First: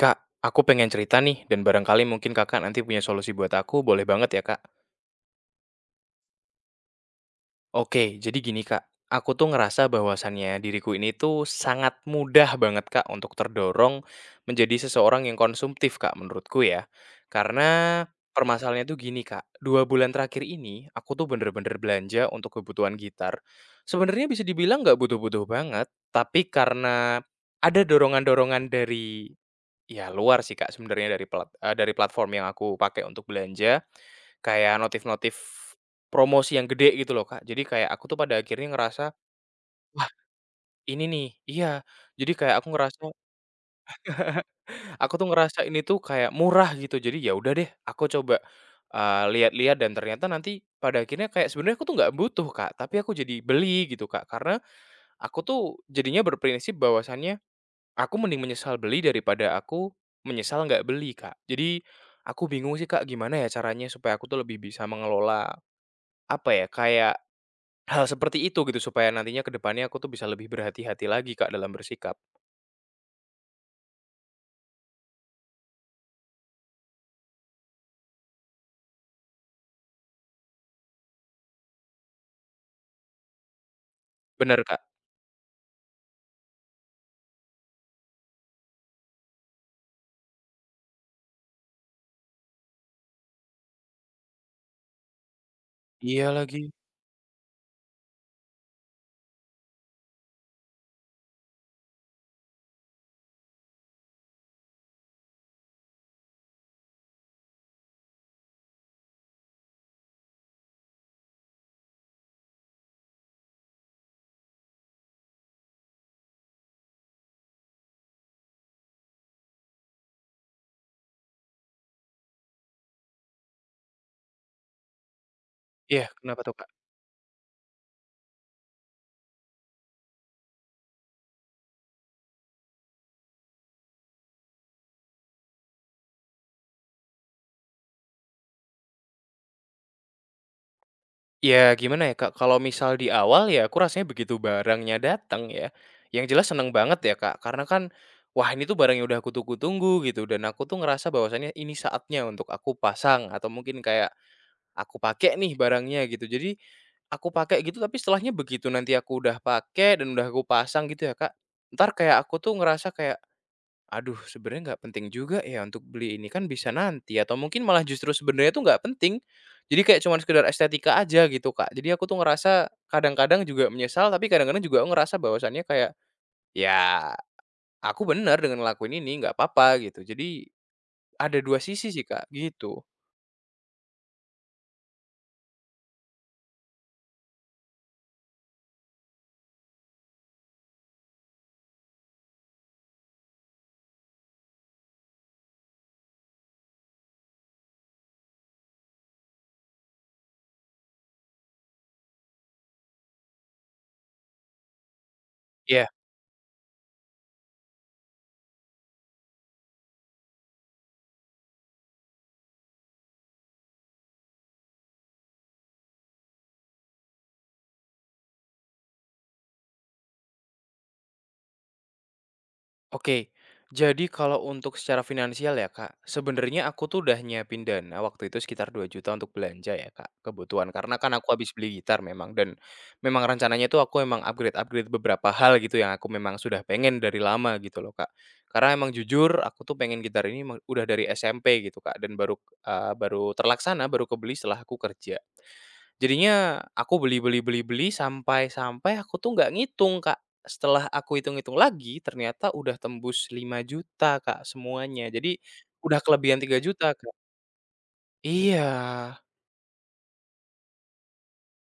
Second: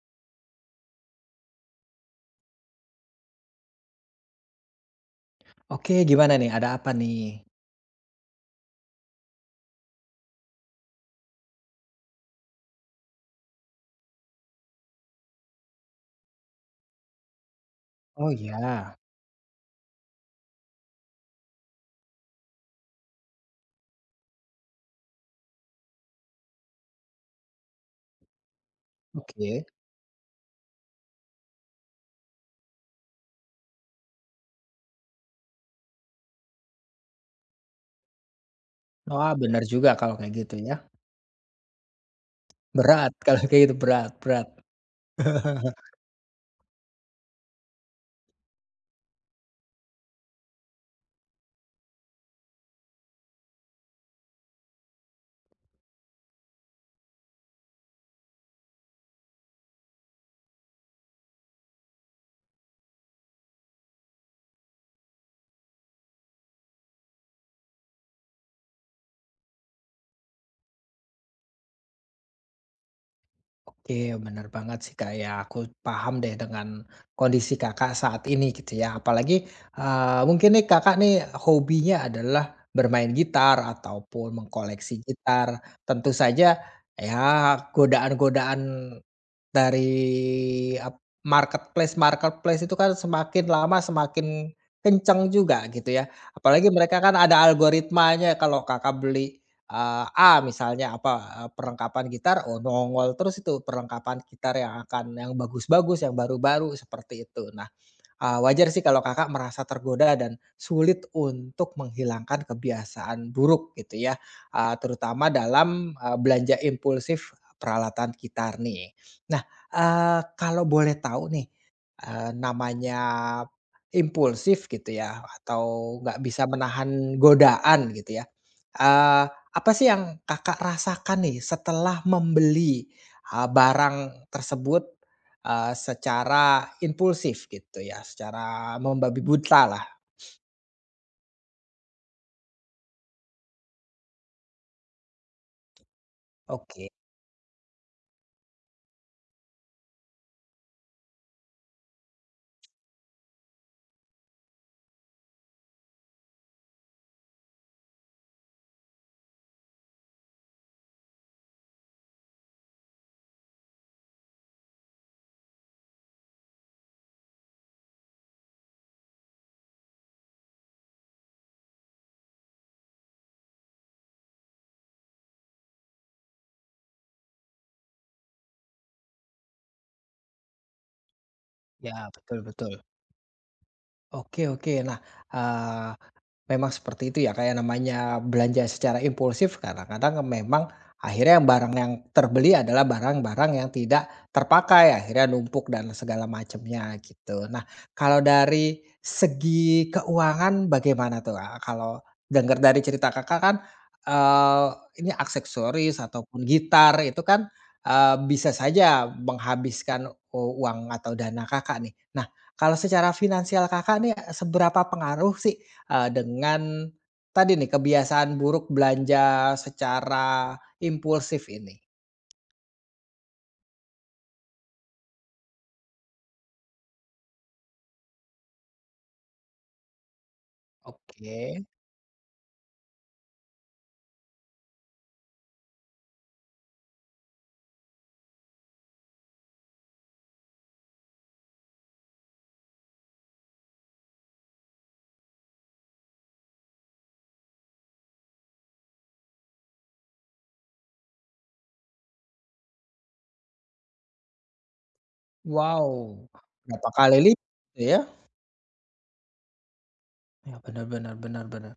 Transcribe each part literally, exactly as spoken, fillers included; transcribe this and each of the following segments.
Kak, aku pengen cerita nih dan barangkali mungkin Kakak nanti punya solusi buat aku, boleh banget ya, Kak? Oke, gimana nih? Ada apa nih? Oke, jadi gini, Kak. Aku tuh ngerasa bahwasannya diriku ini tuh sangat mudah banget, Kak, untuk terdorong menjadi seseorang yang konsumtif, Kak, menurutku ya. Karena Oh permasalahannya ya tuh gini, Kak. Dua bulan terakhir ini aku tuh bener-bener belanja untuk kebutuhan gitar. Sebenarnya bisa dibilang nggak butuh-butuh banget, tapi karena ada dorongan-dorongan dari oke. ya luar sih, Kak, sebenarnya dari plat eee, dari platform yang aku pakai untuk belanja, kayak notif-notif promosi yang gede gitu loh, Kak. Jadi kayak aku tuh pada akhirnya ngerasa, Wah, benar juga "Wah kalau kayak gitu ya. ini nih", iya, jadi kayak aku ngerasa Berat, kalau kayak gitu berat berat. aku tuh ngerasa ini tuh kayak murah gitu. Jadi ya udah deh aku coba, eee, lihat-lihat dan ternyata nanti pada akhirnya kayak sebenarnya aku tuh nggak butuh, Kak, tapi aku jadi beli gitu, Kak. Karena aku tuh jadinya berprinsip bahwasannya aku mending menyesal beli daripada aku menyesal nggak beli, Kak. Jadi, aku bingung sih, Kak, gimana ya caranya supaya aku tuh lebih bisa mengelola, apa ya, kayak hal seperti itu gitu supaya nantinya ke depannya aku tuh bisa lebih berhati-hati lagi, Kak, dalam bersikap. Oke, benar banget sih, Kak, ya, aku paham deh dengan kondisi Kakak saat ini gitu ya. Apalagi, eee, mungkin nih Kakak nih hobinya adalah bermain gitar ataupun Bener, Kak. mengkoleksi gitar. Tentu saja ya godaan-godaan Dari ap marketplace-marketplace itu kan semakin lama semakin kenceng juga gitu ya. Iya lagi. Apalagi mereka kan ada algoritmanya kalau Kakak beli, eee, A misalnya apa, eee, perlengkapan gitar, oh nongol terus itu perlengkapan gitar yang akan yang bagus-bagus, yang baru-baru, seperti itu. Nah Eee, wajar sih kalau Kakak merasa tergoda dan sulit untuk menghilangkan kebiasaan buruk gitu ya, eee, terutama dalam, eee, belanja impulsif peralatan gitar nih. Nah, eee, kalau boleh tahu nih, eee, namanya impulsif gitu ya atau Iya, nggak kenapa bisa tuh, Kak? menahan godaan gitu ya, eee, apa sih yang Kakak rasakan nih setelah membeli, eee, barang tersebut? Eee, secara impulsif gitu ya, secara membabi buta lah. Ya gimana ya, Kak, kalau misal di awal ya aku rasanya begitu barangnya datang ya, yang jelas seneng Oke, banget ya, Kak, karena kan, wah ini tuh barang yang udah aku tunggu-tunggu gitu dan aku tuh ngerasa bahwasannya ini saatnya untuk aku pasang atau mungkin kayak aku pakai nih barangnya gitu. Jadi, aku pakai gitu tapi setelahnya begitu nanti aku udah pakai dan udah aku pasang gitu ya, Kak, ntar kayak aku tuh ngerasa kayak, "Aduh sebenarnya nggak penting juga ya untuk beli ini, kan bisa nanti." Atau mungkin malah justru sebenarnya tuh nggak penting. Jadi kayak cuman sekedar estetika aja gitu, Kak. Jadi aku tuh ngerasa kadang-kadang juga menyesal, tapi kadang-kadang juga aku ngerasa bahwasannya kayak, "Ya aku benar dengan ngelakuin ini, nggak apa-apa." Gitu. Jadi ada dua sisi sih, ya, Kak, betul gitu. betul. Oke oke. Nah, eh, memang seperti itu ya, kayak namanya belanja secara impulsif kadang-kadang memang akhirnya yang barang yang terbeli adalah barang-barang yang tidak terpakai, akhirnya numpuk dan segala macamnya gitu. Nah, kalau dari segi keuangan bagaimana tuh, Kak? Kalau dengar dari cerita Kakak kan, eee, ini Iya. aksesoris ataupun gitar itu kan, eee, bisa saja menghabiskan u uang atau dana Kakak nih. Nah, kalau secara finansial Kakak nih seberapa pengaruh sih Eee, dengan tadi nih kebiasaan buruk belanja secara impulsif ini. Oke, jadi kalau untuk secara finansial ya Kak, sebenarnya aku tuh udah nyiapin dana waktu itu sekitar dua juta untuk belanja ya Kak, kebutuhan. Karena kan aku habis Oke, beli gitar memang dan memang rencananya tuh aku emang upgrade-upgrade beberapa hal gitu yang aku memang sudah pengen dari lama gitu loh Kak. Karena emang jujur aku tuh pengen gitar ini me- udah dari S M P gitu Kak dan baru uh, baru terlaksana, baru kebeli setelah aku kerja. Jadinya aku beli beli beli beli sampai sampai aku tuh nggak ngitung, Kak. Setelah aku hitung-hitung lagi ternyata udah tembus lima juta Kak, semuanya. Jadi udah wow, kelebihan tiga berapa juta Kak. kali lipat gitu ya? Iya. Ya, benar benar benar benar.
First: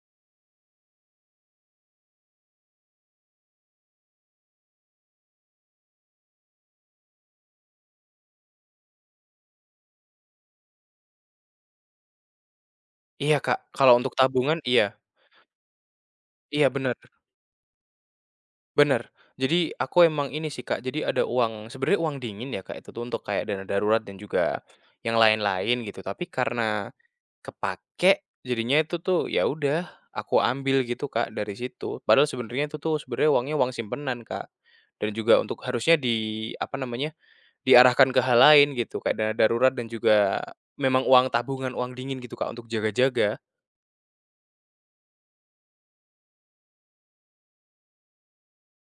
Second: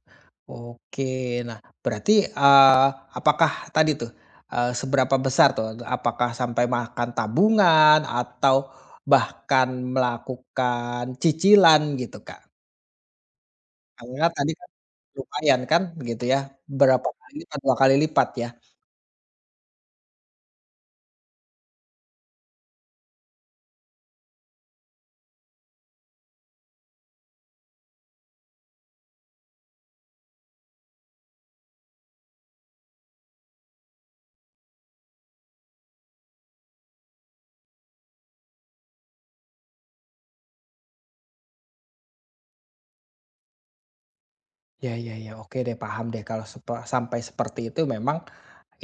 Oke, nah berarti, eee, apakah tadi tuh, eee, seberapa besar tuh, apakah sampai makan tabungan atau bahkan melakukan cicilan gitu, Kak? Iya, Kak. Kalau untuk Karena tadi tabungan kan iya. lumayan kan gitu ya, Iya, bener. berapa kali lipat, dua kali lipat ya? Bener. Jadi aku emang ini sih Kak, jadi ada uang sebenarnya uang dingin ya Kak, itu tuh untuk kayak dana darurat dan juga yang lain-lain gitu, tapi karena kepake jadinya itu tuh ya udah aku ambil gitu Kak dari situ. Padahal sebenarnya itu tuh sebenarnya uangnya uang simpenan Kak, dan juga untuk harusnya di apa namanya, diarahkan ke hal lain gitu, kayak dana darurat dan juga memang uang tabungan, uang dingin gitu Kak untuk jaga-jaga. Ya ya ya, oke deh, paham deh kalau sepe sampai seperti itu memang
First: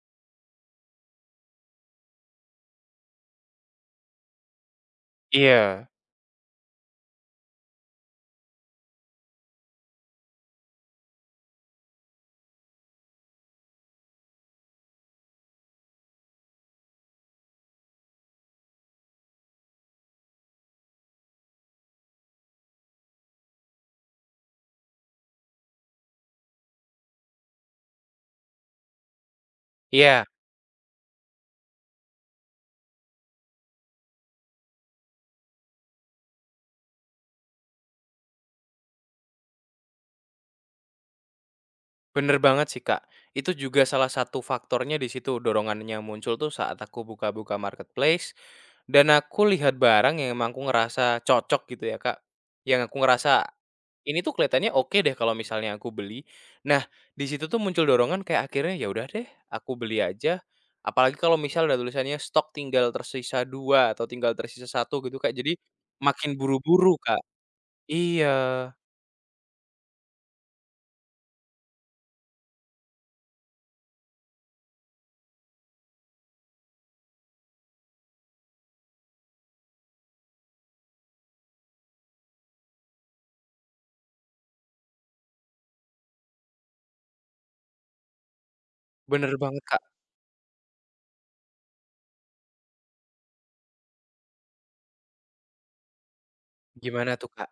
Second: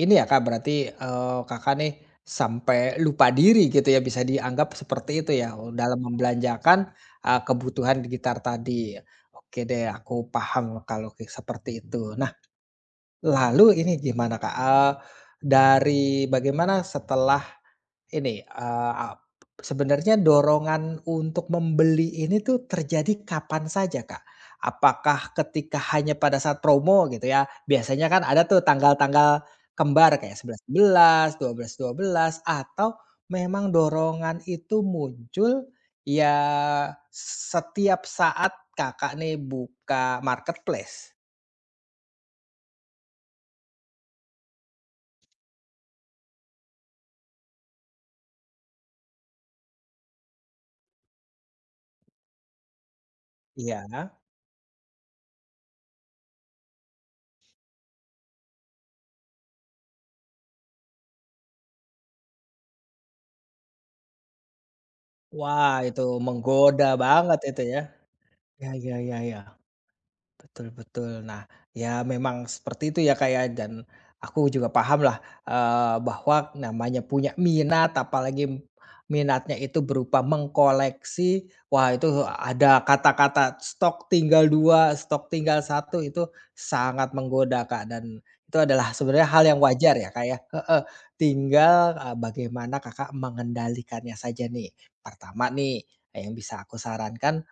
ini ya, Kak, berarti, eee, Kakak nih sampai lupa diri gitu ya, bisa dianggap seperti itu ya, oh, Iya. dalam membelanjakan, eee, kebutuhan di gitar tadi. Oke deh, aku paham kalau kayak seperti itu. Nah, lalu ini gimana, Kak, eee, dari bagaimana setelah ini, eee, ap sebenarnya dorongan untuk membeli ini tuh terjadi kapan saja, Kak? Apakah ketika hanya pada saat promo gitu ya, biasanya kan ada tuh tanggal-tanggal kembar Iya. kayak sebelas belas, dua belas dua belas, atau memang dorongan itu muncul ya setiap saat Kakak nih buka marketplace? Bener banget sih, Kak. Itu juga salah satu faktornya di situ, dorongannya muncul tuh saat aku buka-buka marketplace, dan aku lihat barang yang emang aku ngerasa cocok gitu ya, Kak. Yang aku ngerasa, Iya. ini tuh kelihatannya oke deh kalau misalnya aku beli. Nah, di situ tuh muncul dorongan kayak akhirnya, ya udah deh aku beli aja. Apalagi kalau misal ada tulisannya stok tinggal tersisa dua atau tinggal tersisa satu gitu, Kak. Jadi Wah, itu makin menggoda buru-buru, Kak. banget itu ya. Iya, Ya ya ya ya. Betul betul. Nah, ya memang seperti itu ya Kak ya, dan aku juga paham lah, eee, bahwa namanya punya minat, apalagi minatnya itu berupa mengkoleksi, wah itu ada kata-kata stok tinggal dua stok tinggal satu itu sangat menggoda Kak, dan itu adalah sebenarnya bener hal yang banget, Kak. wajar ya Kak ya heeh, tinggal, eee, bagaimana Kakak mengendalikannya saja nih. Pertama nih, yang bisa aku Gimana tuh, sarankan: Kak?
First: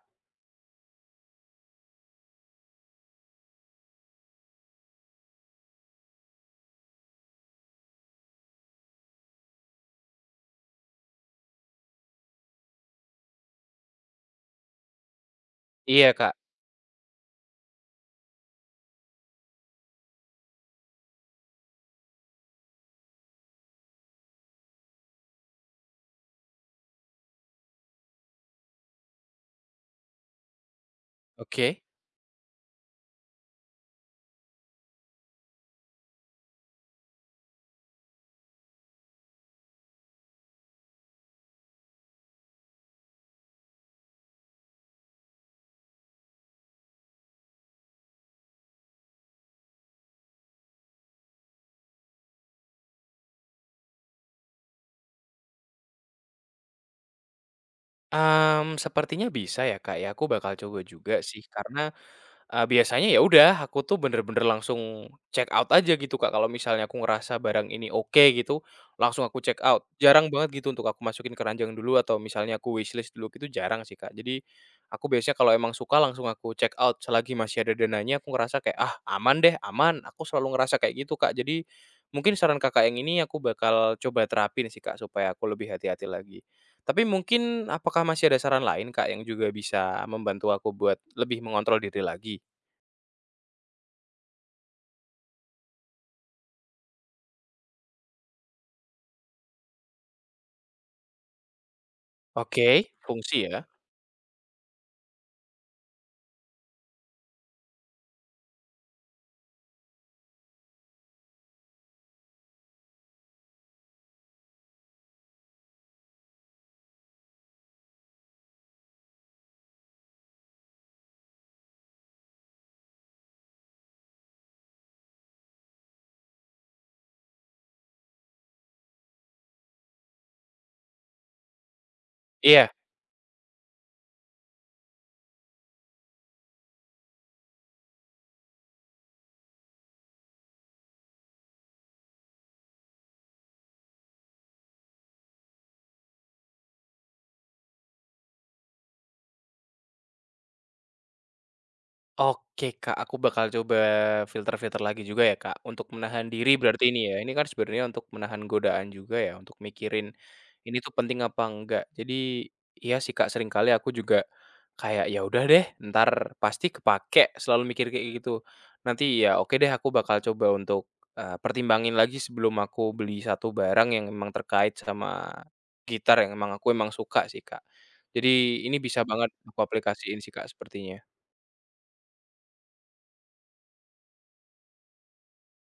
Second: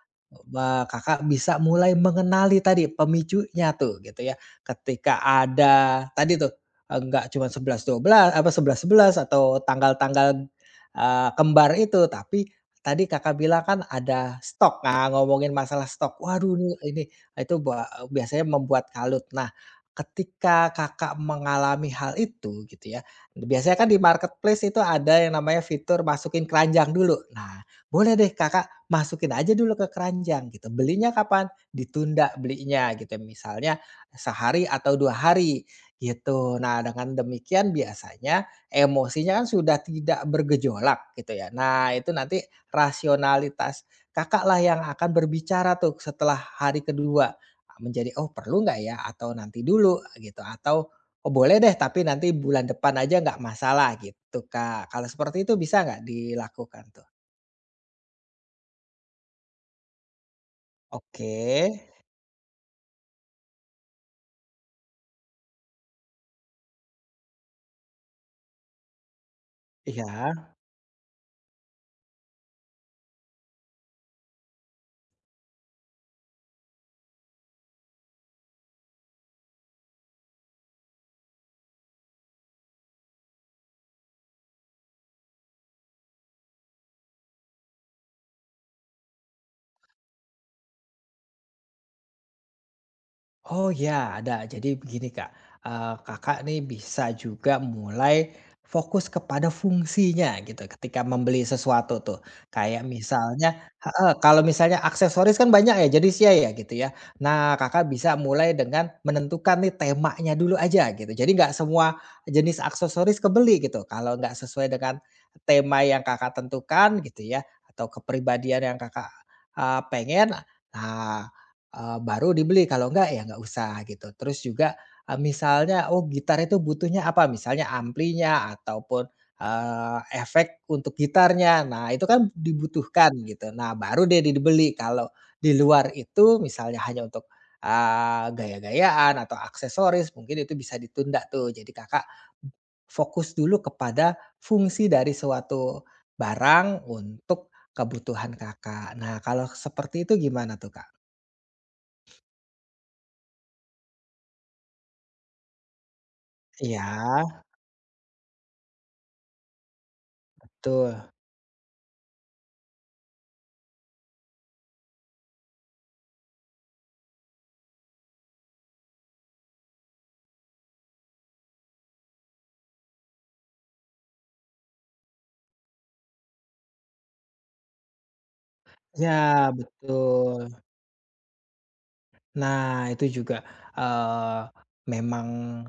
wah, Kakak bisa mulai mengenali tadi pemicunya tuh gitu ya. Ketika ada tadi tuh, eh, nggak cuma sebelas dua belas apa sebelas sebelas atau tanggal-tanggal, eee, kembar itu, tapi tadi Kakak bilang kan ada stok. Nah, ngomongin masalah Iya, stok, Kak. waduh nih ini itu ba biasanya membuat kalut. Nah, ketika Kakak mengalami hal itu gitu ya, biasanya kan di marketplace itu ada yang namanya fitur masukin keranjang dulu. Nah, boleh deh Kakak masukin aja dulu ke keranjang gitu. Belinya kapan? Oke. Ditunda belinya gitu. Misalnya sehari atau dua hari gitu. Nah dengan demikian biasanya emosinya kan sudah tidak bergejolak gitu ya. Nah itu nanti rasionalitas Kakak lah yang akan berbicara tuh setelah hari kedua. Menjadi oh perlu nggak ya atau nanti dulu gitu atau oh boleh deh tapi nanti bulan depan aja nggak masalah gitu Kak. Kalau seperti itu bisa nggak dilakukan tuh? Mmm, sepertinya bisa ya, Kak, ya, aku bakal coba juga sih karena, Oke, eee, biasanya ya udah aku tuh bener-bener langsung check out aja gitu, Kak, kalau misalnya aku ngerasa barang ini oke gitu, langsung aku check out. Jarang iya. banget gitu untuk aku masukin ke ranjang dulu atau misalnya aku wishlist dulu gitu jarang sih, Kak. Jadi aku biasanya kalau emang suka langsung aku check out selagi masih ada dananya aku ngerasa kayak, "Ah, aman deh, aman." Aku selalu ngerasa kayak gitu, Kak. Jadi mungkin saran Kakak yang ini aku bakal coba terapin sih, Kak, supaya aku lebih hati-hati lagi. Tapi mungkin apakah masih ada saran lain, Kak, yang juga bisa membantu aku buat lebih mengontrol diri lagi? Oh ya, ada. Jadi begini Kak, eee, Kakak nih bisa juga mulai fokus kepada fungsinya gitu ketika membeli sesuatu tuh. Oke, Kayak fungsi misalnya ya? heeh, kalau misalnya aksesoris kan banyak ya jenisnya ya ya, gitu ya. Nah Kakak bisa mulai dengan menentukan nih temanya dulu aja gitu. Jadi nggak semua jenis aksesoris kebeli gitu, kalau nggak sesuai dengan tema yang Kakak tentukan gitu ya, atau kepribadian yang Kakak, eee, pengen, nah Eee, baru dibeli, kalau enggak ya enggak usah gitu. Terus juga, eee, misalnya, oh gitar itu butuhnya apa, misalnya amplinya ataupun, eee, efek untuk gitarnya. Nah itu kan Iya. dibutuhkan gitu. Nah baru deh dibeli. Kalau di luar itu misalnya hanya untuk, eee, gaya-gayaan atau aksesoris mungkin itu bisa ditunda tuh. Jadi Kakak fokus dulu kepada fungsi dari suatu barang untuk kebutuhan Kakak. Nah kalau seperti itu gimana tuh, Kak? Oke, Kak, aku bakal coba filter-filter lagi juga ya, Kak, untuk menahan diri Iya. berarti ini ya. Ini kan sebenarnya untuk menahan godaan juga ya, untuk mikirin ini tuh Betul. penting apa enggak. Jadi iya sih, Kak, seringkali aku juga kayak ya udah deh, ntar pasti kepake selalu mikir kayak gitu. Nanti ya oke deh aku bakal coba untuk, eee, pertimbangin lagi sebelum aku beli satu barang yang memang terkait sama gitar yang emang aku emang suka sih, Kak. Jadi ini bisa banget Ya, aku aplikasiin sih, Kak, betul. sepertinya. Nah, itu juga, eee, memang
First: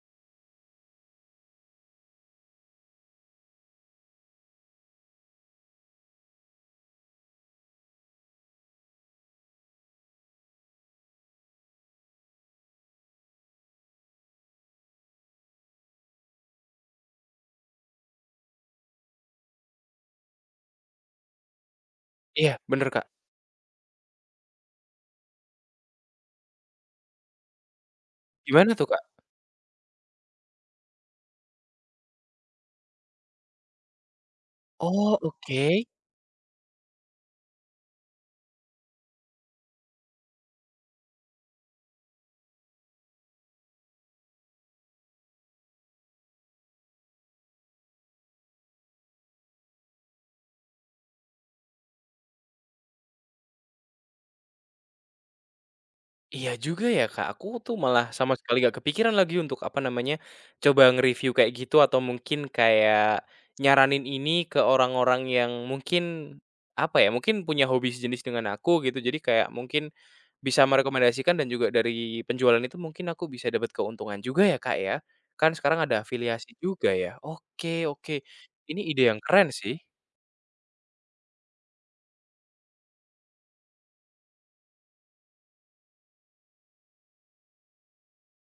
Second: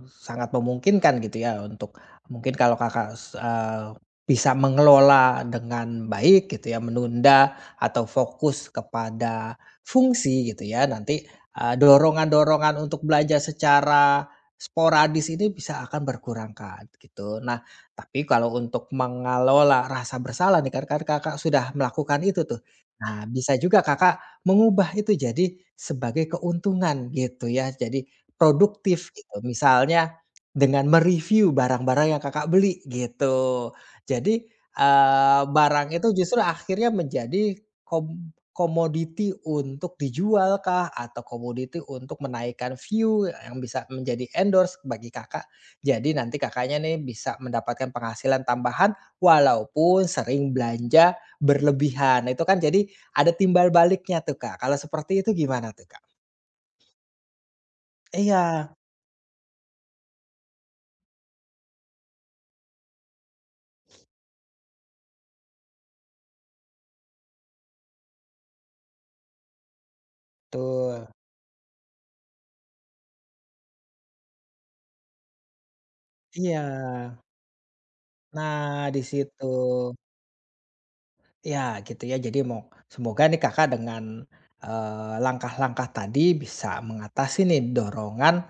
sangat memungkinkan gitu ya untuk mungkin kalau Kakak s eee, bisa mengelola dengan baik gitu ya, menunda atau fokus kepada fungsi gitu ya, nanti, eee, dorongan-dorongan untuk belajar secara sporadis ini bisa akan berkurang, Kak, gitu. Nah, tapi kalau untuk mengelola rasa bersalah nih kan kan Kakak sudah melakukan itu Iya, tuh. bener, Kak. Nah, bisa juga Kakak mengubah itu jadi sebagai keuntungan gitu ya, jadi Gimana tuh, Kak? produktif gitu. Misalnya dengan mereview barang-barang yang Kakak beli gitu. Jadi, Oh, eee, oke. barang itu justru akhirnya menjadi kom komoditi untuk dijual kah, atau komoditi untuk menaikkan view yang bisa menjadi endorse bagi Kakak. Jadi nanti Kakaknya nih bisa mendapatkan penghasilan tambahan walaupun sering belanja berlebihan. Nah, itu kan jadi ada timbal baliknya tuh, Kak, kalau seperti itu gimana tuh, Kak? Iya juga ya, Kak, aku tuh malah sama Iya, sekali gak kepikiran lagi untuk, apa namanya, coba nge-review kayak gitu atau mungkin kayak nyaranin ini ke orang-orang yang mungkin, apa ya, mungkin punya hobi sejenis dengan aku gitu. Jadi kayak mungkin bisa betul. merekomendasikan dan juga dari penjualan itu mungkin aku bisa dapat keuntungan juga ya, Kak, ya? Kan sekarang ada afiliasi Iya. juga ya. Oke oke. Ini Nah, di ide yang situ. keren sih. Ya gitu ya. Jadi mau semoga nih Kakak dengan, eee, langkah-langkah tadi bisa mengatasi nih dorongan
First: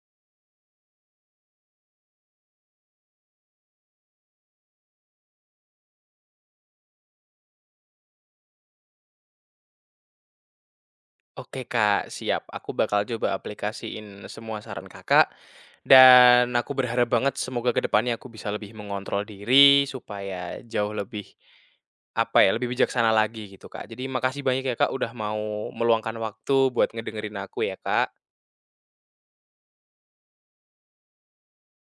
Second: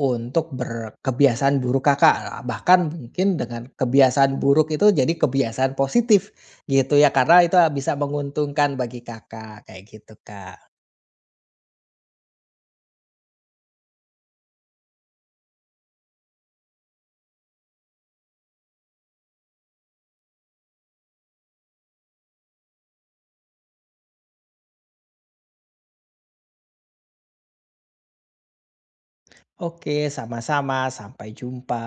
untuk berkebiasaan buruk Kakak, bahkan mungkin dengan kebiasaan buruk itu jadi kebiasaan positif gitu ya, karena itu bisa menguntungkan bagi Kakak, kayak gitu, Kak. Oke Kak, siap. Aku bakal coba aplikasiin semua saran Kakak, dan aku berharap banget semoga ke depannya aku bisa lebih mengontrol diri supaya jauh lebih, apa ya, lebih bijaksana lagi gitu Kak. Jadi makasih banyak ya Kak udah mau meluangkan waktu buat ngedengerin aku ya Kak. Oke, sama-sama, sampai jumpa.